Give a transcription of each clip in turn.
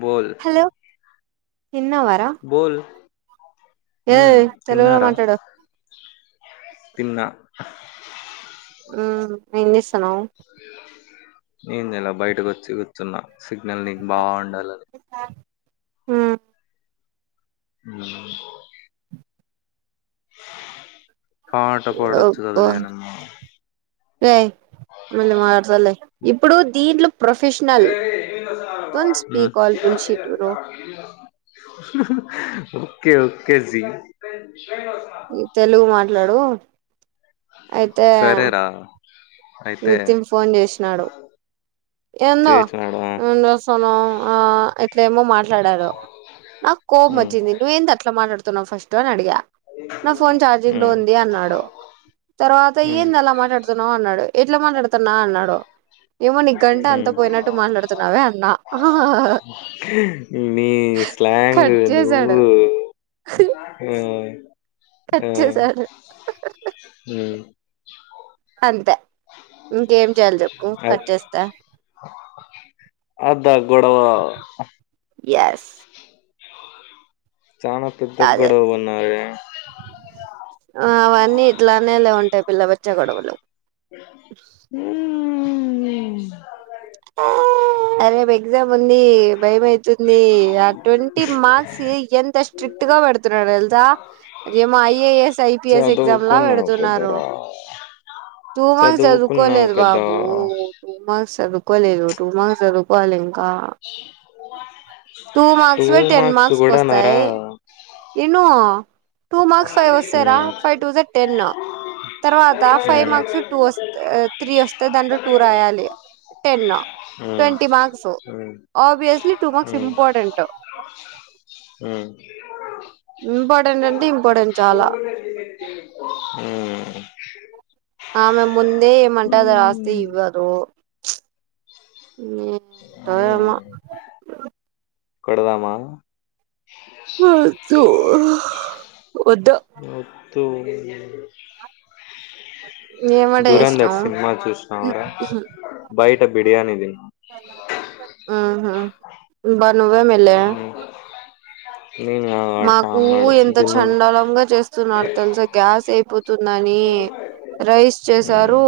బోల్ తిన్నావా రా బోల్ హ్మ్ ఏయ్ తెలుగులో తిన్నారా మాట్లాడు తిన్నా ఉమ్ ఏం చేస్తానావ్ ఏం చేయలే బయటకు వచ్చి కూర్చున్నా సిగ్నల్ నీకు బా ఉండాలని ఉమ్ ఉమ్ పాట పాడొచ్చు కదా అబ్బా జనమ్మా ఏయ్ మళ్ళీ మాట్లాడుతాలే ఇప్పుడు దీంట్లో professional don't um speak all bullshit bro okay okay G Telugu మాట్లాడు అయితే సరేరా అయితే నితిన్ ఫోన్ చేసినాడు ఏందో చేసినాడు ఏం చేస్తున్నావ్ ఆ ఇట్లేమో మా ట్లాడారు నాకు కోపం హ్మ్ వచ్చింది నువ్ ఏంద అట్లా మాట్లాడుతున్నావ్ ఫస్ట్ అని అడిగ నా ఫోన్ చార్జింగ్ లో హ్మ్ ఉంది అన్నాడు తర్వాత హ్మ్ ఏంది అలా మాట్లాడుతున్నావు అన్నాడు ఎట్లా మాట్లాడతనా అన్నాడు ఏమో నీ గంట అంత హ్మ్ పోయినట్టు మాట్లాడుతున్నావే అన్నా నీ స్లాంగ్ కట్ నువ్వు చేసాడు ఉ కట్ ఊ చేసాడు ఉ అంతే, ఇంకేం చేయాలి చెప్పు అ కట్ చేస్తా అదా గొడవ ఆ ఎస్ చాన పెద్ద అదే గొడవున్నదే ఆ అవన్నీ ఇట్లానేలే ఉంటయి పిల్ల బచ్చ గొడవలు ఊ అరేప్ ఎగ్జామ్ ఉంది భయమైతుంది, ఆ ట్వంటీ మార్క్స్ ఎంత స్ట్రిక్ట్ గా పెడుతున్నరు తెల్ సా అదేమో ఐఏఎస్ ఐపీఎస్ ఎగ్జామ్ లా చదువుకున్నావు పెడుతున్నారు. కదరా టూ మార్క్స్ చదువుకున్నావు చదువుకోలేదు కదా బాబు, టూ మార్క్స్ చదువుకోలేదు. టూ మార్క్స్ చదువుకోవలి ఇంకా. టూ మార్క్స్ వే టెన్ మార్క్స్ కొస్తాయి ఇను టూ మార్క్స్ ఫైవ్ వస్తయిరా, ఉమ్ ఫైవ్ టూజ టెన్. తర్వాత ఫైవ్ ఉమ్ మార్క్స్ వి టూ వస్త్ ఆ త్రీ వస్తాయి, దాంట్లో టూ రాయాలి. ఎన్ ట్వంటీ మార్క్స్ ఉమ్ ఓ అబ్వియోస్లీ టూ మార్క్స్ ఉమ్ ఇంపార్టెంట్ ఉమ్ ఉమ్ ఇంపార్టెంట్ అంటే ఇంపార్టెంట్ చాలా ఆమె ముందే ఏమంటది రాస్తే ఇవ్వదు ఏంటో ఏమో కొడదమా వద్దు వద్దు ఓ తూ ఏం వంట చేస్నవ్? సినిమా చూసినావరా బయట బిర్యానీ తిన్నా ఆహా బ నువ్వే మెలే ఉమ్. నేను కాదు వాడు మాకూ శ్యామ్ గాడు ఎంత జిమ్ హ్మ్ చెండాలంగ చేస్తున్నారు తెలుసా. గ్యాస్ అయిపో తుందని రైస్ చేసారు,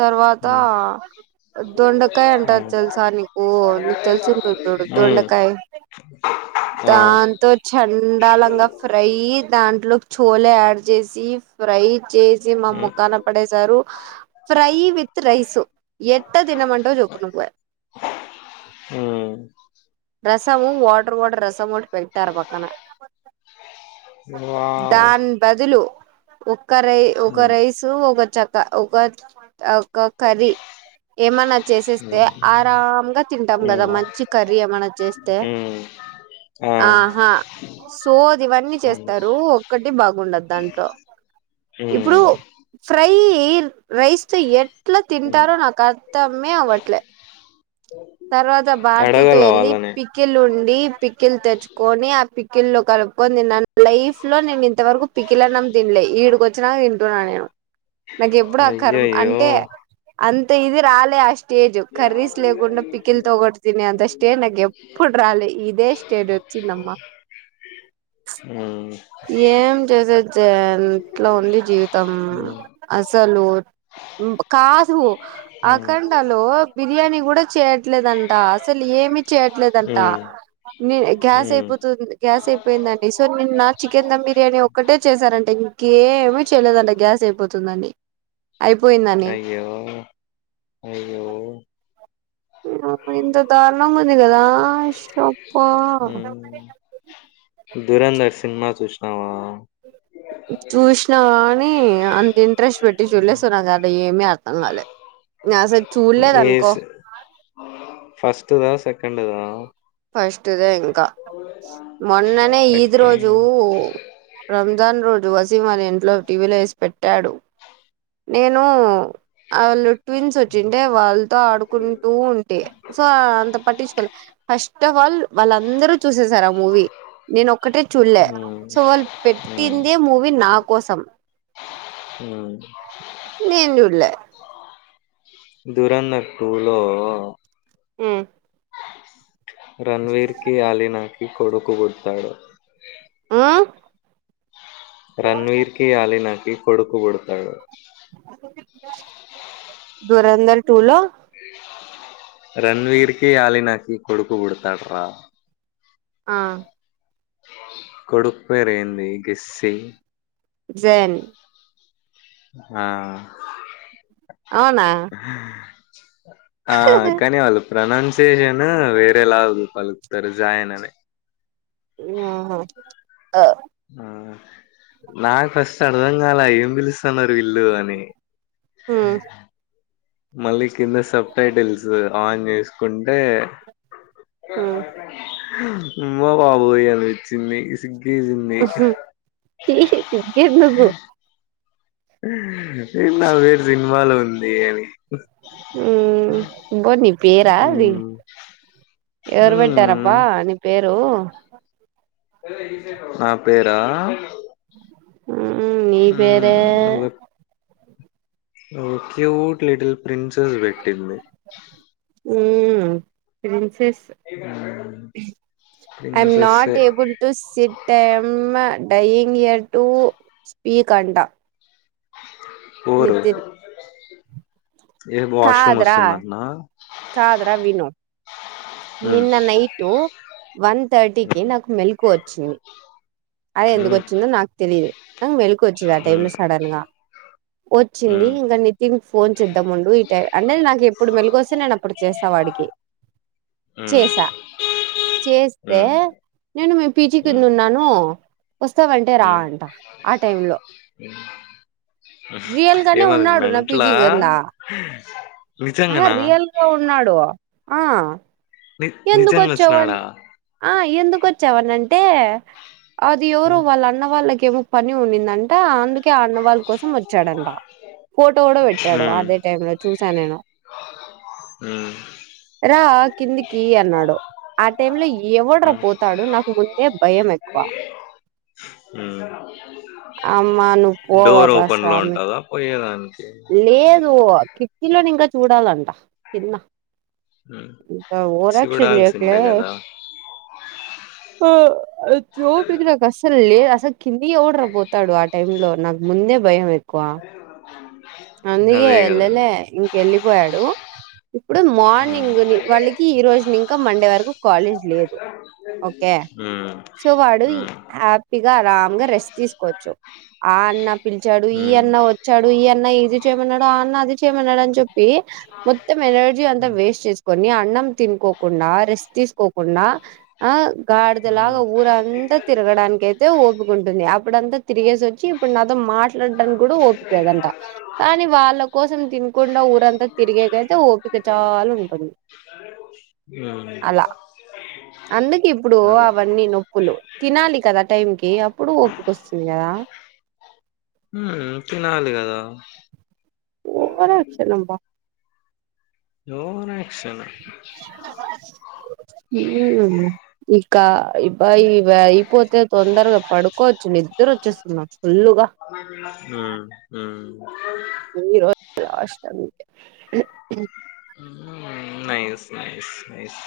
తర్వాత హ్మ్ హ్మ్ దొండకాయ అంటారు హ్మ్ తెలుసా నీకు, నీకు తెలుసుంటుంది చూడు దొండకాయ్. ఆ తో చెండాలంగ ఫ్రై, దాంట్లోక్ చోలే ఆడ్ చేసి ఫ్రై చేసి మా హ్మ్ మోకాన పడేసారు. ఫ్రై విత్ త్ రైసు, ఎట్ట తినమంటావ్ చెప్పు నువ్వే. హ్మ్ రసము, వాటర్ వాటర్ రాసమోటి పెట్టారు పక్కన. వావ్ దాన్ బదులు ఒక రై ఒక హ్మ్ రైసు, ఒక చ త ఒక త ఒక కర్రీ ఏమన్న చేసేస్తే హ్మ్ ఆరాం గ తింటాం కదా, మంచి కర్రీ ఏమన్న ఉ ఆ ఆహా సోది ఇవన్నీ చేస్తారు, ఒక్కటి బాగుండదు దాంట్లో. ఇప్పుడు హ్మ్ హ్మ్ ఫ్రై అయి రైస్తో ఎట్ల తింటారో నాకు అర్థమే అవ్వట్లే తర్వాత భారతితో అడగల వెళ్ళి, వాళ్ళని పిక్కిల్ ఉండి పిక్కిల్ తెచ్చుకొని, ఆ పిక్ కిల్లు కలుపుకొనీ తిన్నాన్. లైఫ్ లో నేను ఇంతవరకు పికిల్ అన్నం తిన్లే, ఈడికొచ్చినాక తింటున్నా నేను. నాకు ఎప్పుడు ఆ కర్ అయ్యయ్యో అంటే అంత ఇది రాలే ఆ స్టేజ్, ఉమ్ కర్రీస్ లేకుండ ఉమ్ ఇల్తో కూడ తినేంత స్టేజ్ ఎప్పుడు రాలే, ఇదే స్టేజ్ వచ్చిందమ్మ. ఉమ్ ఏం చేసే జాన్ ఇట్ల ఉంది జీవితం ఉమ్ అసలు కాదు అఖండ లో బిర్యానీ కూడా చేయట్లేదంట అసలు ఏమి చేయట్లేదంట ఉమ్ నే గ్యాస్ ఉమ్ అయిపోతు గ్యాస్ అయిపోయిందండి సో నే చికెన్ దమ్ బిర్యానీ ఒక్కటే చేశారంటే ఇంకేమీ చేయలేదంట గ్యాస్ అయిపోతుందని అయిపోయిందని అయ్యో అయ్యో ఇంత దారుణంగా ఉంది కదా ఆ ఉమ్ దురంధర్ సినిమా చూసినావా చూసినా కానీ అంత ఇంట్రెస్ట్ పెట్టి చూలేస్తున్నా కదా ఏమి అ అర్ధం కాలే నేను అసలు ఏ చూడలేదనుకో సి ఫస్ట్దా సెకండ్దా ఫస్ట్దే ఇంకా మొన్ననే ఈది రోజు సెకండ్ రంజాన్ రోజు వసీం అనే ఇంట్లో టీవీలో వేసి పెట్టాడు నేను వాళ్ళు ట్విన్స్ వచ్చింటే వాళ్ళతో ఆడుకుంటూ ఉంటే సో అంత పట్టించుకోళ ఫస్ట్ ఆఫ్ ఆల్ వాళ్ళందరుూ చూసే సారు ఆ మూవీ నేను ఒక్కటే చూడలే ఉమ్ సో వాళ్ళు ఉమ్ పెట్టిందే మూవీ నా కోసం ఉమ్ నేను చూడలే దురంధ టు లో ఉమ్ రణవీర్ కి ఆలీనాకిి కొడుకు పుట్టాడు ఆ రన్వీర్ కి ఆలీనాకి కొడుకు పుడుతాడు దురంధర్ టూలో రన్వీర్కి ఆలీనకి కొడుకు పుడతాడు రా ఆ కొడుకు పేరు ఏంది గెస్ చెయ్యి జన్ ఆ అవునా ఆ కానీవాళ్ళు ప్రనౌన్సియేషన్ వేరేలాగు పలుకుతారు జాయన అనే ఆ ఆహా ఆ నాకు ఫస్ట్ అర్థం కాల ఏం పిలుస్తున్న వీళ్లు అని మళ్ళీ కింద సబ్ టైటిల్స్ ఆన్ చేసుకుం అంటే ఉమ్మ బాబోయ్ అని వచ్చింది ఈ జింది సిగ్గేది నీకు నా వేరు సినిమాలో ఉంది అని అబ్బో నీ పేరా అది మ్మ్మ్మ్ ఎవరు పెట్టారప్ప అని పేరు నా పేరా హ్మ్మ్ నీ మ్మ్ పేరే ఓ క్యూట్ లిటిల్ ప్రిన్సెస్ పెట్టింది హ్మ్మ్ ప్రిన్సెస్ మ్మ్ అన్న ప్రిన్సెస్సే టేబుల్ టూ సిట్ అన్నా డైయినెట్టు స్పీక్ అంట ఓరు నితిన్ ఏ వాష్రూమ్ కాదురా వస్తుందట్నా కాదురా విను మ్మ్ నిన్న నైటు వన్ థర్టీకి నాకు మ్మ్ మెల్కు ఓచ్చింది అదే ఎందుకు ఓచ్చిందో నాకు తెలీదు ఆ మెలుకువ వచ్చింది ఆ టైమ్ మ్మ్ లో సడన్ గా వోచ్చింది మ్మ్ ఇంగ నితిన్ ఫోన్ చేద్దాం ముండు ఈ టై అంటే నాకు ఎప్పుడు మెలుకువ వస్తే నేను అప్పుడు చేస్త వాడికి [inaudible] మ్మ్ చేసా చేస్తే మ్మ్ నేను మీ పీజీ కింద ఉన్నాను వస్తావంటే రా ఉమ్ అంట ఆ టైమ్ లో ఉమ్ రియల్ గానే ఏమది ఉన్నాడు నా మెంట్లా పీజీ కింద ఆ రియల్గా ఉన్నాడు ఆ ని ఎందు నిజంగా కొచ్చవ్ అం వచ్చినాడా ఆ ఎందు కొచ్చావనంటే అది ఎవరో మ్మ్ వాళ్ళ అన్న వాళ్ళకేమో పని ఉండిందంట అందుకే ఆ అన్నవాళ్ళ కోసం వొచ్చాడంట ఫోటో గూడా బెట్టాడు మ్మ్ అదే టైం లో చూసా నేను మ్మ్ రా కిందికీ అన్నాడు ఆ టైము లో ఎవడ్రా మ్మ్ పోతాడు నాకు ముందే భయం మేక్కువ మ్మ్. అమ్మా నువ్ పో డోర్ అబ్బా ఓపెన్ లో స్వామి ఉంటదా పోయేదానికి లేదు కిటికిలోని ఇంక చూడాలంట కింద మ్మ్ ఇంకా ఓవరాక్షన్ జేయకులే చూడాల్సిండే కదా ఆ వోపిక నాకు అసలు లేదు అసలు కింది ఎవడ్రా పోతాడు ఆ టైమ్ లో నా ముందే భయం ఎ [inaudible] అందుకే అదే కదా ఎళ్లలే ఇంకెళ్ళిపోయాడు ఇప్పుడు హ్మ్ మార్నింగ్ ని వాళ్ళకి ఈ రోజు నింకా మండే వరకు కాలేజ్ లేదు ఓకే ఉమ్ సో వాడు ఇ హ్యాపీగా ఆరాంగ రెస్ట్ తీసుకోవచ్చు ఆ అన్న పిలిచాడు ఈ హ్మ్ అన్న వచ్చాడు ఈ అన్న ఇది చేయమన్నాడు ఆ అన్న అది చేయమన్నాడు అని చెప్ ప్పి మొత్తం ఎనర్జీ అంతా వేస్ట్ చేసుకోని మీ అన్నం తినుకోకుండా రెస్ట్ తీసుకోకుండా ఆ హ్మ్ గాడిదలాగా ఊరంత తిరగడానికి అయితే ఓపుకుంటుంది అప్పుడంత తిరిగేసి వచ్చి ఇప్పుడు నాతో మాట్లాడానికి గూడ ఓపికలేదంట కానీ వాళ్ళ కోసం తినకుండా ఊరంతా తిరిగేకైతే ఓపిక చాలా ఉంటుంది ఉమ్ అలా అందుకు ఇప్పుడు అవన్నీ నొప్పులు తినాలి కదా టైం కి అప్పుడు ఓపిక వస్తుంది గదా ఉమ్ హు తినాలి గదా ఓవరాక్షన్ అబ్బా ఓవరాక్షన్ [inaudible] ఇకా ఇబ ఇ వయిపోతే తొందరగా పడుకోవచ్చు నిద నిద్దరోచ్చే స్తుంది నాకు ఫుల్లుగా ఉమ్ ఉమ్ ఈ రోజు లాస్ట్ అంతే um nice nice nice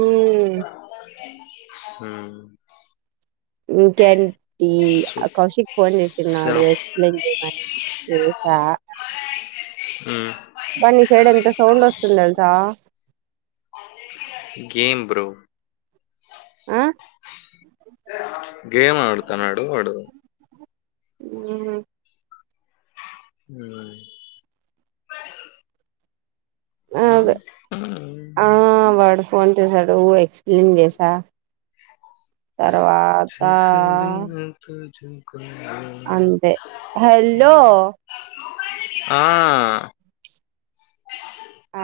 um um ఇంకేంటీ సూప్ కౌశిక్ ఫోన్ చేసిన్నాడు సప్ ఎక్స్ప్లెయిన్ చేయమని చేసా ఉమ్ అబ్బా నీ సైడ్ ఎంత సౌండ్ వస్తుంది తెలుసా గేమ్ బ్రో ఆ గేమ్ ఆడుతన్నాడు ఆడు ఉమ్ ఉమ్ ఉమ్. అదే ఉమ్. ఆ వాడ్ ఫోన్ చేసాడు ఎక్స్ప్లెయిన్ చేసా తర్వాత చేసేదిన తుజుకో. అంతే హలో ఆ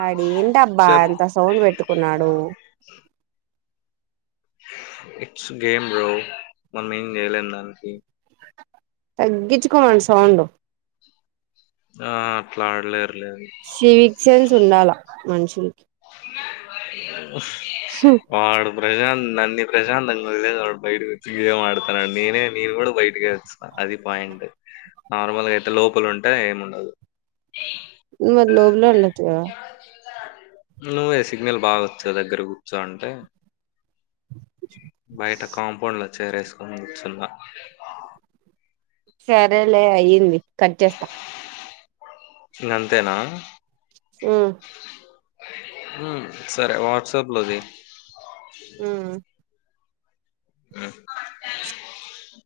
ఆడెంటబ్బా చెప్ అంత సౌండ్ పెట్టుకున్నాడు ఇట్స్ గేమ్ బో మనం ఏం చేయలేం దానికి తగ్గించుకోమను సౌండు ఆ అట్లా ఆడలేర్ శివిక్సేన్స్ ఉండాలా మనుషులకి వాడు ప్రశాంత్ నన్నీ ప్రశాంతంగా వదిలేసి వాడు బయటకి వచ్చి గేమాడతాండు నేనే నేను కూడా బయటకే వొచ్చిన అది పాయింట్ నార్మల్గా అయితే లోపల ఉంటే ఏముండదు మర్ లోపలే ఉండొచ్చుగా నువ్వే సిగ్నల్ బాగొచ్చే దగ్గర కూర్చో అంటే బయట కాంపౌండ్ లో చేరేసుకోని కూచున్నా సరేలే అయింది కట్ చేస్తా ఇంగంతేనా ఉమ్ మ్మ్ సరే వాట్సాప్ లో జేయి హ్